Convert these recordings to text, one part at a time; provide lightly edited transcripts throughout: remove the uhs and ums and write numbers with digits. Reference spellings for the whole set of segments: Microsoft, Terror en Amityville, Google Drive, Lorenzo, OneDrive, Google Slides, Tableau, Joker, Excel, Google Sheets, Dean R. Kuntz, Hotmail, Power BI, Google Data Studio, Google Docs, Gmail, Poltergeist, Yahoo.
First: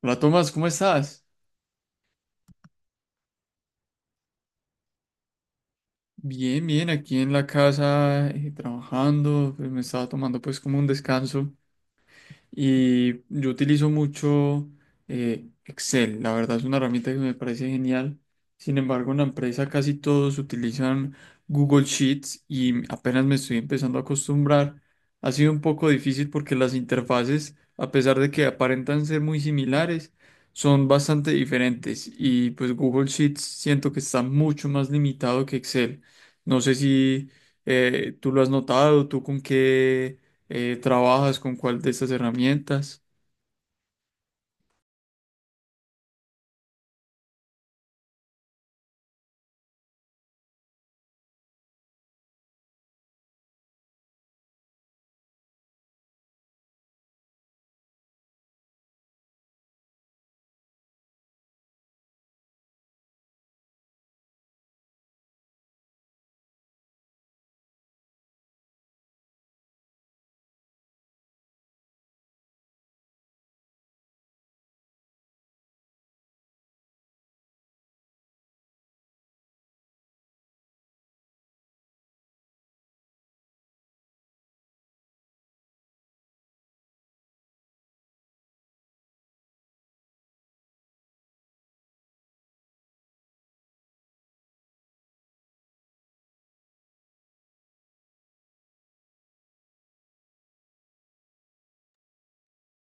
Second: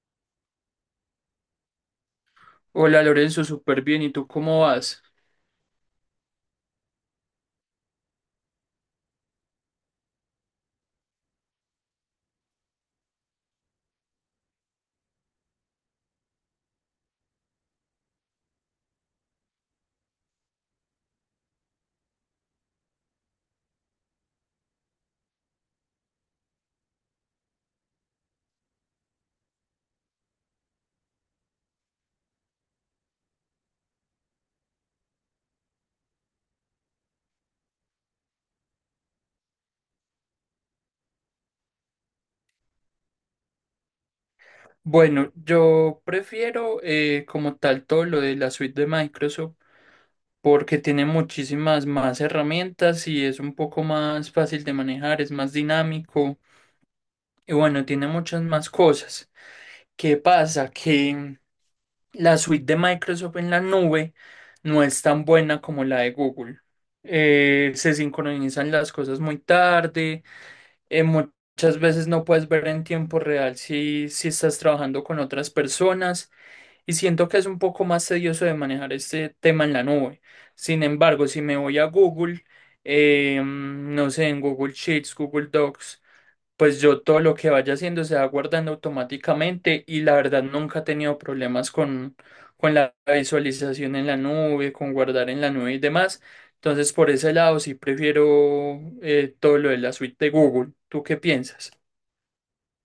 Hola Tomás, ¿cómo estás? Hola Lorenzo, súper bien. ¿Y tú cómo vas? Bien, bien, aquí en la casa trabajando, pues me estaba tomando pues como un descanso. Y yo utilizo mucho Excel, la verdad es una herramienta que me parece genial. Sin embargo, en la empresa casi todos utilizan Google Sheets y apenas me estoy empezando a acostumbrar. Ha sido un poco difícil porque las interfaces, a pesar de que aparentan ser muy similares, son bastante diferentes. Y pues Google Sheets siento que está mucho más limitado que Excel. No sé si tú lo has notado, tú con qué ¿trabajas con cuál de estas herramientas? Bueno, yo prefiero como tal todo lo de la suite de Microsoft porque tiene muchísimas más herramientas y es un poco más fácil de manejar, es más dinámico y bueno, tiene muchas más cosas. ¿Qué pasa? Que la suite de Microsoft en la nube no es tan buena como la de Google. Se sincronizan las cosas muy tarde. Muchas veces no puedes ver en tiempo real si estás trabajando con otras personas y siento que es un poco más tedioso de manejar este tema en la nube. Sin embargo, si me voy a Google, no sé, en Google Sheets, Google Docs, pues yo todo lo que vaya haciendo se va guardando automáticamente y la verdad nunca he tenido problemas con la visualización en la nube, con guardar en la nube y demás. Entonces por ese lado sí prefiero todo lo de la suite de Google. ¿Tú qué piensas?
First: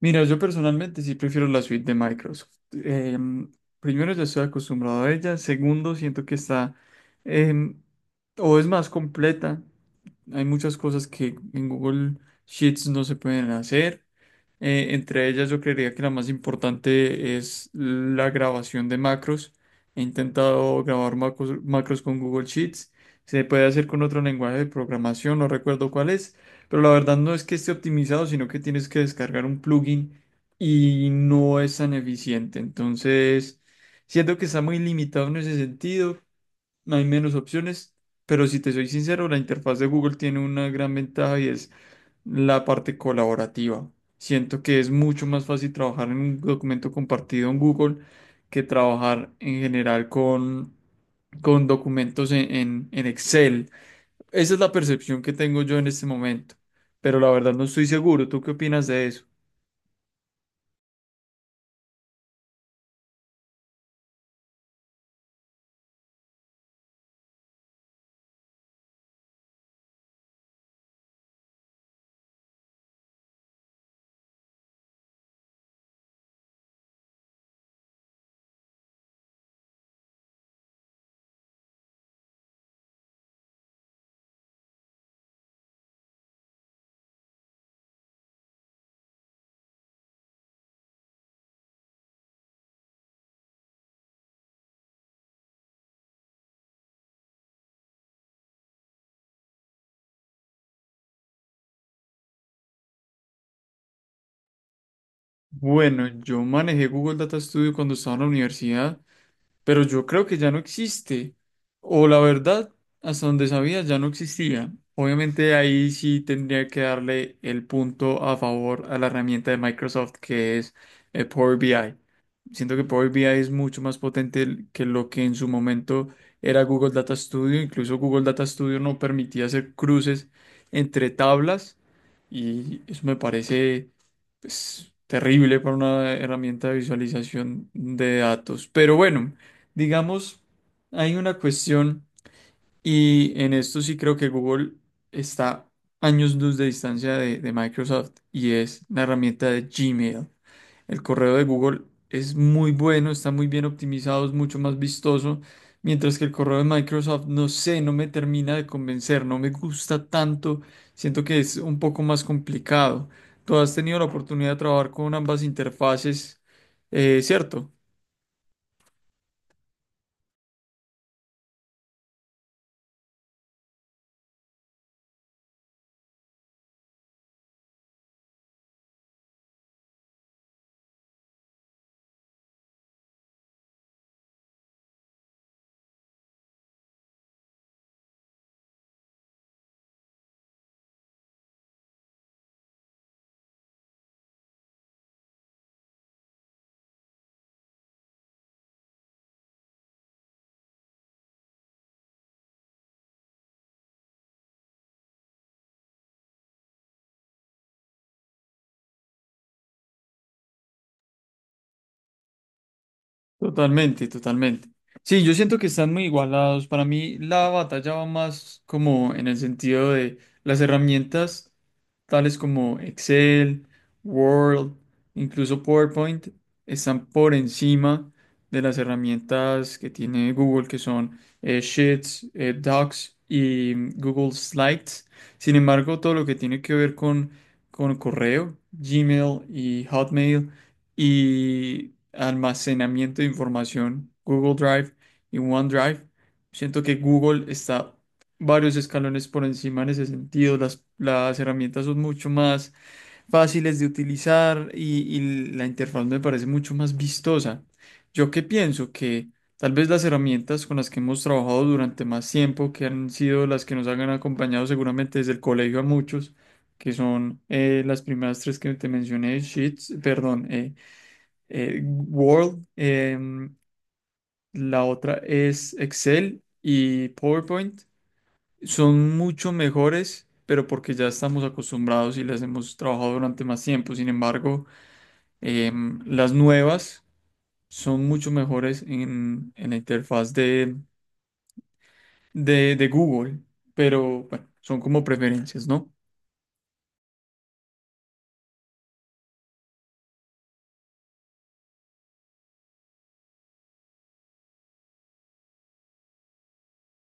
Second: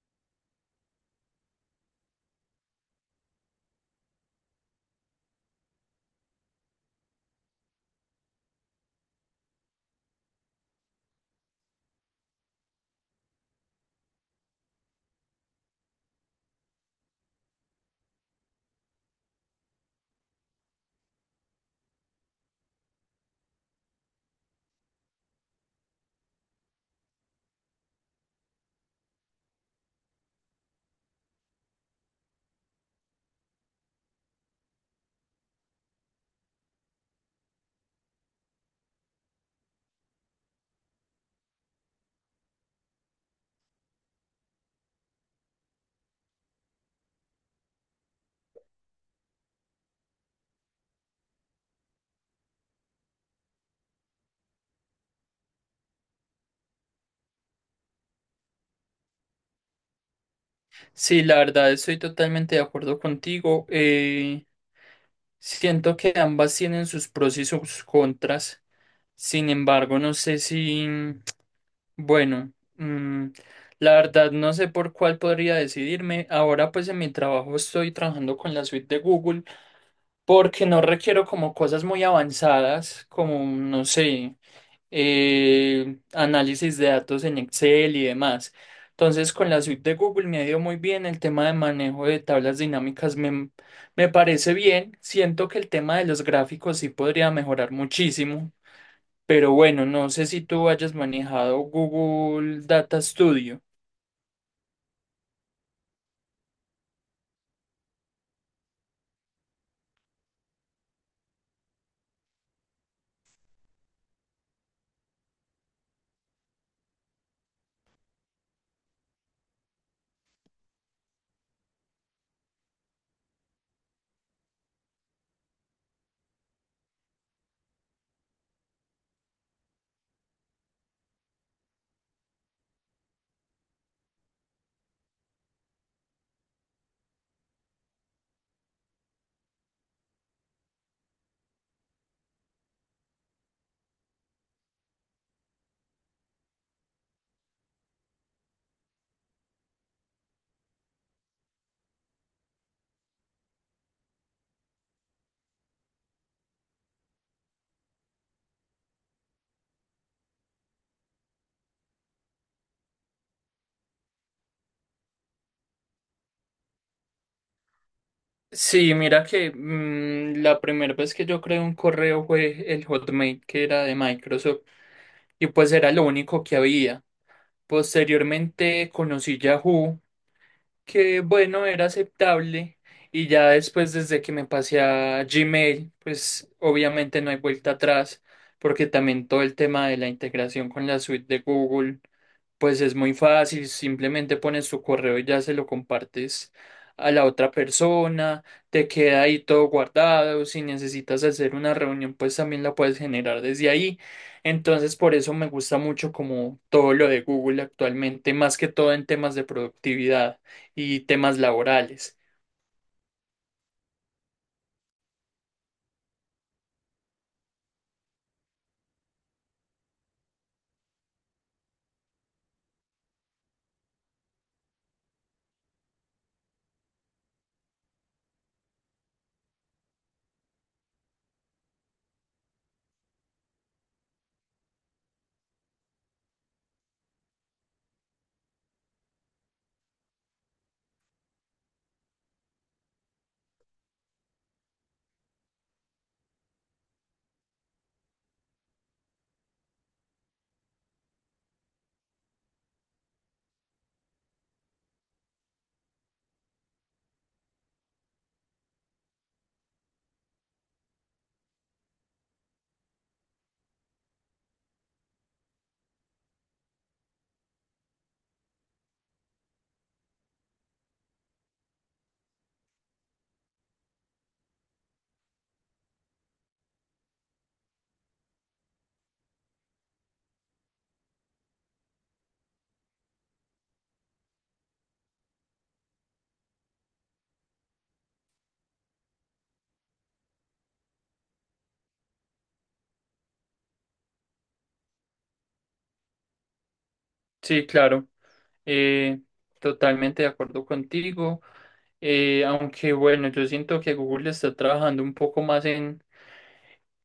Mira, yo personalmente sí prefiero la suite de Microsoft. Primero, ya estoy acostumbrado a ella. Segundo, siento que está em, o es más completa. Hay muchas cosas que en Google Sheets no se pueden hacer. Entre ellas yo creería que la más importante es la grabación de macros. He intentado grabar macros con Google Sheets. Se puede hacer con otro lenguaje de programación, no recuerdo cuál es, pero la verdad no es que esté optimizado, sino que tienes que descargar un plugin y no es tan eficiente. Entonces, siento que está muy limitado en ese sentido, hay menos opciones, pero si te soy sincero, la interfaz de Google tiene una gran ventaja y es la parte colaborativa. Siento que es mucho más fácil trabajar en un documento compartido en Google que trabajar en general con documentos en Excel. Esa es la percepción que tengo yo en este momento, pero la verdad no estoy seguro. ¿Tú qué opinas de eso? Sí, la verdad estoy totalmente de acuerdo contigo. Siento que ambas tienen sus pros y sus contras. Sin embargo, no sé si... Bueno, mm, la verdad no sé por cuál podría decidirme. Ahora pues en mi trabajo estoy trabajando con la suite de Google porque no requiero como cosas muy avanzadas como, no sé, análisis de datos en Excel y demás. Entonces con la suite de Google me ha ido muy bien. El tema de manejo de tablas dinámicas me parece bien. Siento que el tema de los gráficos sí podría mejorar muchísimo, pero bueno, no sé si tú hayas manejado Google Data Studio. Bueno, yo manejé Google Data Studio cuando estaba en la universidad, pero yo creo que ya no existe. O la verdad, hasta donde sabía, ya no existía. Obviamente ahí sí tendría que darle el punto a favor a la herramienta de Microsoft que es Power BI. Siento que Power BI es mucho más potente que lo que en su momento era Google Data Studio. Incluso Google Data Studio no permitía hacer cruces entre tablas y eso me parece pues, terrible para una herramienta de visualización de datos. Pero bueno. Digamos, hay una cuestión y en esto sí creo que Google está años luz de distancia de Microsoft y es la herramienta de Gmail. El correo de Google es muy bueno, está muy bien optimizado, es mucho más vistoso, mientras que el correo de Microsoft, no sé, no me termina de convencer, no me gusta tanto, siento que es un poco más complicado. ¿Tú has tenido la oportunidad de trabajar con ambas interfaces, cierto? Sí, mira que mm, la primera vez que yo creé un correo fue el Hotmail, que era de Microsoft, y pues era lo único que había. Posteriormente conocí Yahoo, que bueno, era aceptable, y ya después desde que me pasé a Gmail, pues obviamente no hay vuelta atrás porque también todo el tema de la integración con la suite de Google, pues es muy fácil, simplemente pones tu correo y ya se lo compartes a la otra persona, te queda ahí todo guardado, si necesitas hacer una reunión, pues también la puedes generar desde ahí. Entonces, por eso me gusta mucho como todo lo de Google actualmente, más que todo en temas de productividad y temas laborales. Totalmente, totalmente. Sí, yo siento que están muy igualados. Para mí la batalla va más como en el sentido de las herramientas tales como Excel, Word, incluso PowerPoint, están por encima de las herramientas que tiene Google, que son Sheets, Docs y Google Slides. Sin embargo, todo lo que tiene que ver con correo, Gmail y Hotmail y almacenamiento de información, Google Drive y OneDrive. Siento que Google está varios escalones por encima en ese sentido. Las herramientas son mucho más fáciles de utilizar y la interfaz me parece mucho más vistosa. Yo que pienso que tal vez las herramientas con las que hemos trabajado durante más tiempo, que han sido las que nos han acompañado seguramente desde el colegio a muchos, que son las primeras tres que te mencioné, Sheets, perdón, eh, Word, la otra es Excel y PowerPoint. Son mucho mejores, pero porque ya estamos acostumbrados y las hemos trabajado durante más tiempo. Sin embargo, las nuevas son mucho mejores en la interfaz de Google, pero bueno, son como preferencias, ¿no? Sí, claro, eh, totalmente de acuerdo contigo. Aunque bueno, yo siento que Google está trabajando un poco más en,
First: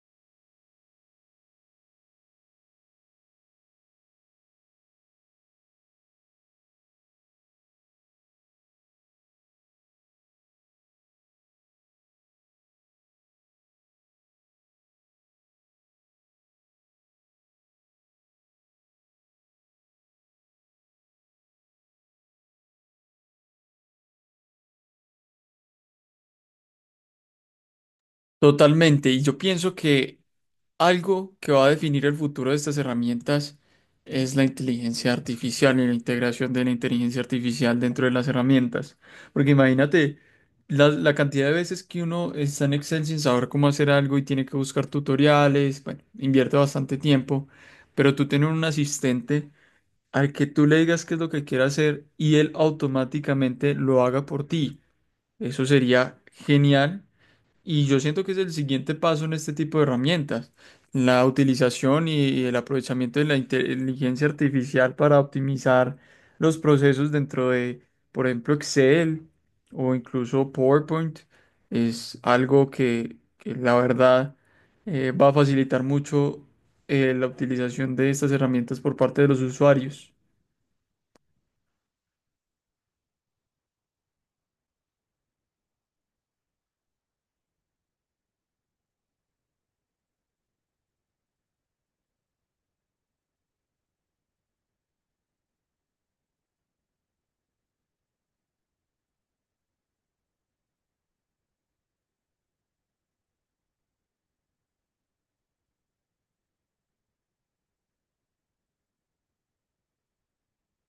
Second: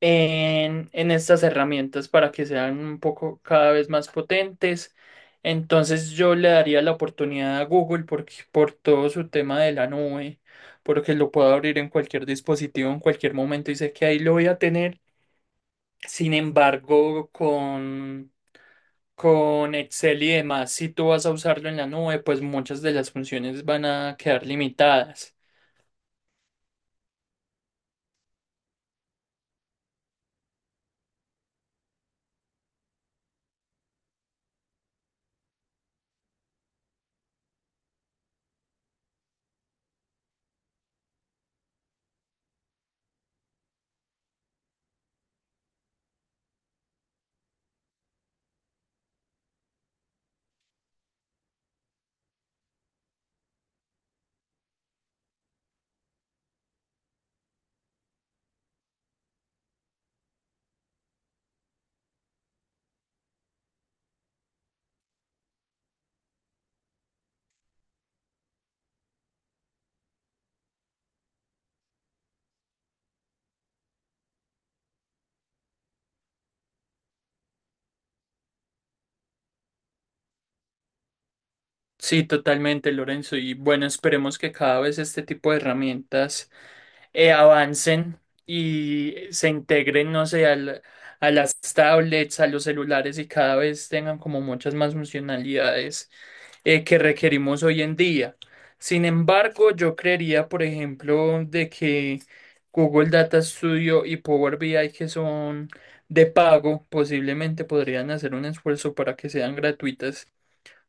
en, en estas herramientas para que sean un poco cada vez más potentes. Entonces yo le daría la oportunidad a Google porque, por todo su tema de la nube, porque lo puedo abrir en cualquier dispositivo en cualquier momento y sé que ahí lo voy a tener. Sin embargo, con Excel y demás, si tú vas a usarlo en la nube, pues muchas de las funciones van a quedar limitadas. Totalmente. Y yo pienso que algo que va a definir el futuro de estas herramientas es la inteligencia artificial y la integración de la inteligencia artificial dentro de las herramientas. Porque imagínate la cantidad de veces que uno está en Excel sin saber cómo hacer algo y tiene que buscar tutoriales, bueno, invierte bastante tiempo, pero tú tienes un asistente al que tú le digas qué es lo que quiere hacer y él automáticamente lo haga por ti. Eso sería genial y yo siento que es el siguiente paso en este tipo de herramientas, la utilización y el aprovechamiento de la inteligencia artificial para optimizar los procesos dentro de, por ejemplo, Excel o incluso PowerPoint, es algo que la verdad va a facilitar mucho la utilización de estas herramientas por parte de los usuarios. Sí, totalmente, Lorenzo. Y bueno, esperemos que cada vez este tipo de herramientas avancen y se integren, no sé, a las tablets, a los celulares y cada vez tengan como muchas más funcionalidades que requerimos hoy en día. Sin embargo, yo creería, por ejemplo, de que Google Data Studio y Power BI, que son de pago, posiblemente podrían hacer un esfuerzo para que sean gratuitas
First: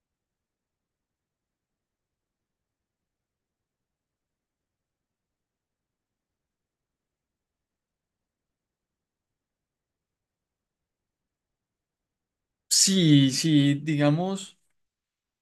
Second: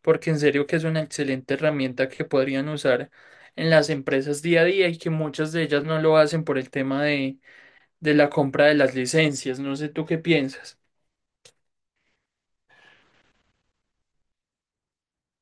porque en serio que es una excelente herramienta que podrían usar en las empresas día a día y que muchas de ellas no lo hacen por el tema de la compra de las licencias. No sé tú qué piensas. Sí, sí, digamos.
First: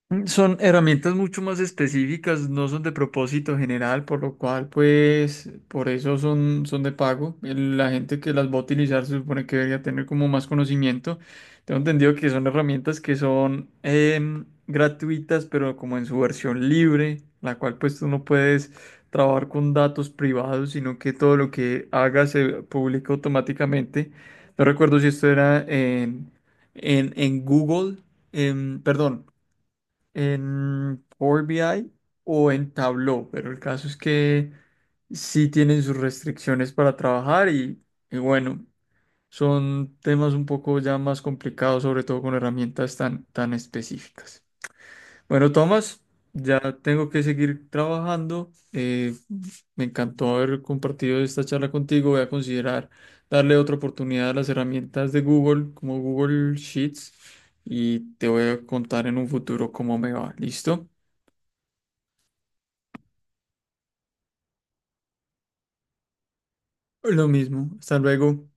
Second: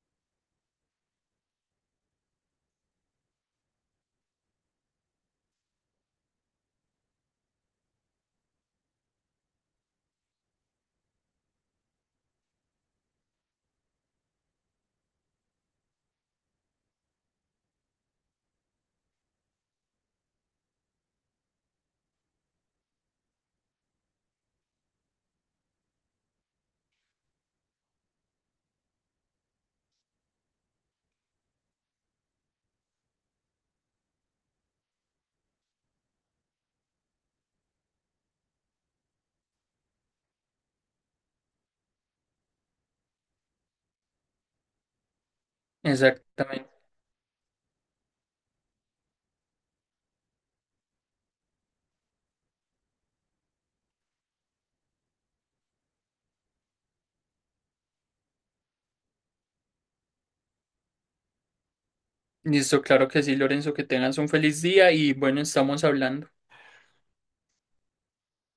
Son herramientas mucho más específicas, no son de propósito general, por lo cual, pues, por eso son de pago. El- La gente que las va a utilizar se supone que debería tener como más conocimiento. Tengo entendido que son herramientas que son gratuitas, pero como en su versión libre, la cual pues tú no puedes trabajar con datos privados, sino que todo lo que hagas se publica automáticamente. No recuerdo si esto era en Google, perdón en Power BI o en Tableau, pero el caso es que sí tienen sus restricciones para trabajar y bueno, son temas un poco ya más complicados, sobre todo con herramientas tan específicas. Bueno, Tomás, ya Exactamente. tengo que seguir trabajando. Me encantó haber compartido esta charla contigo. Voy a considerar darle otra oportunidad a las herramientas de Google, como Google Sheets, y te voy a contar en un futuro cómo me va. ¿Listo? Listo, claro que sí, Lorenzo, que tengas un feliz día y bueno, estamos hablando. Lo mismo. Hasta luego.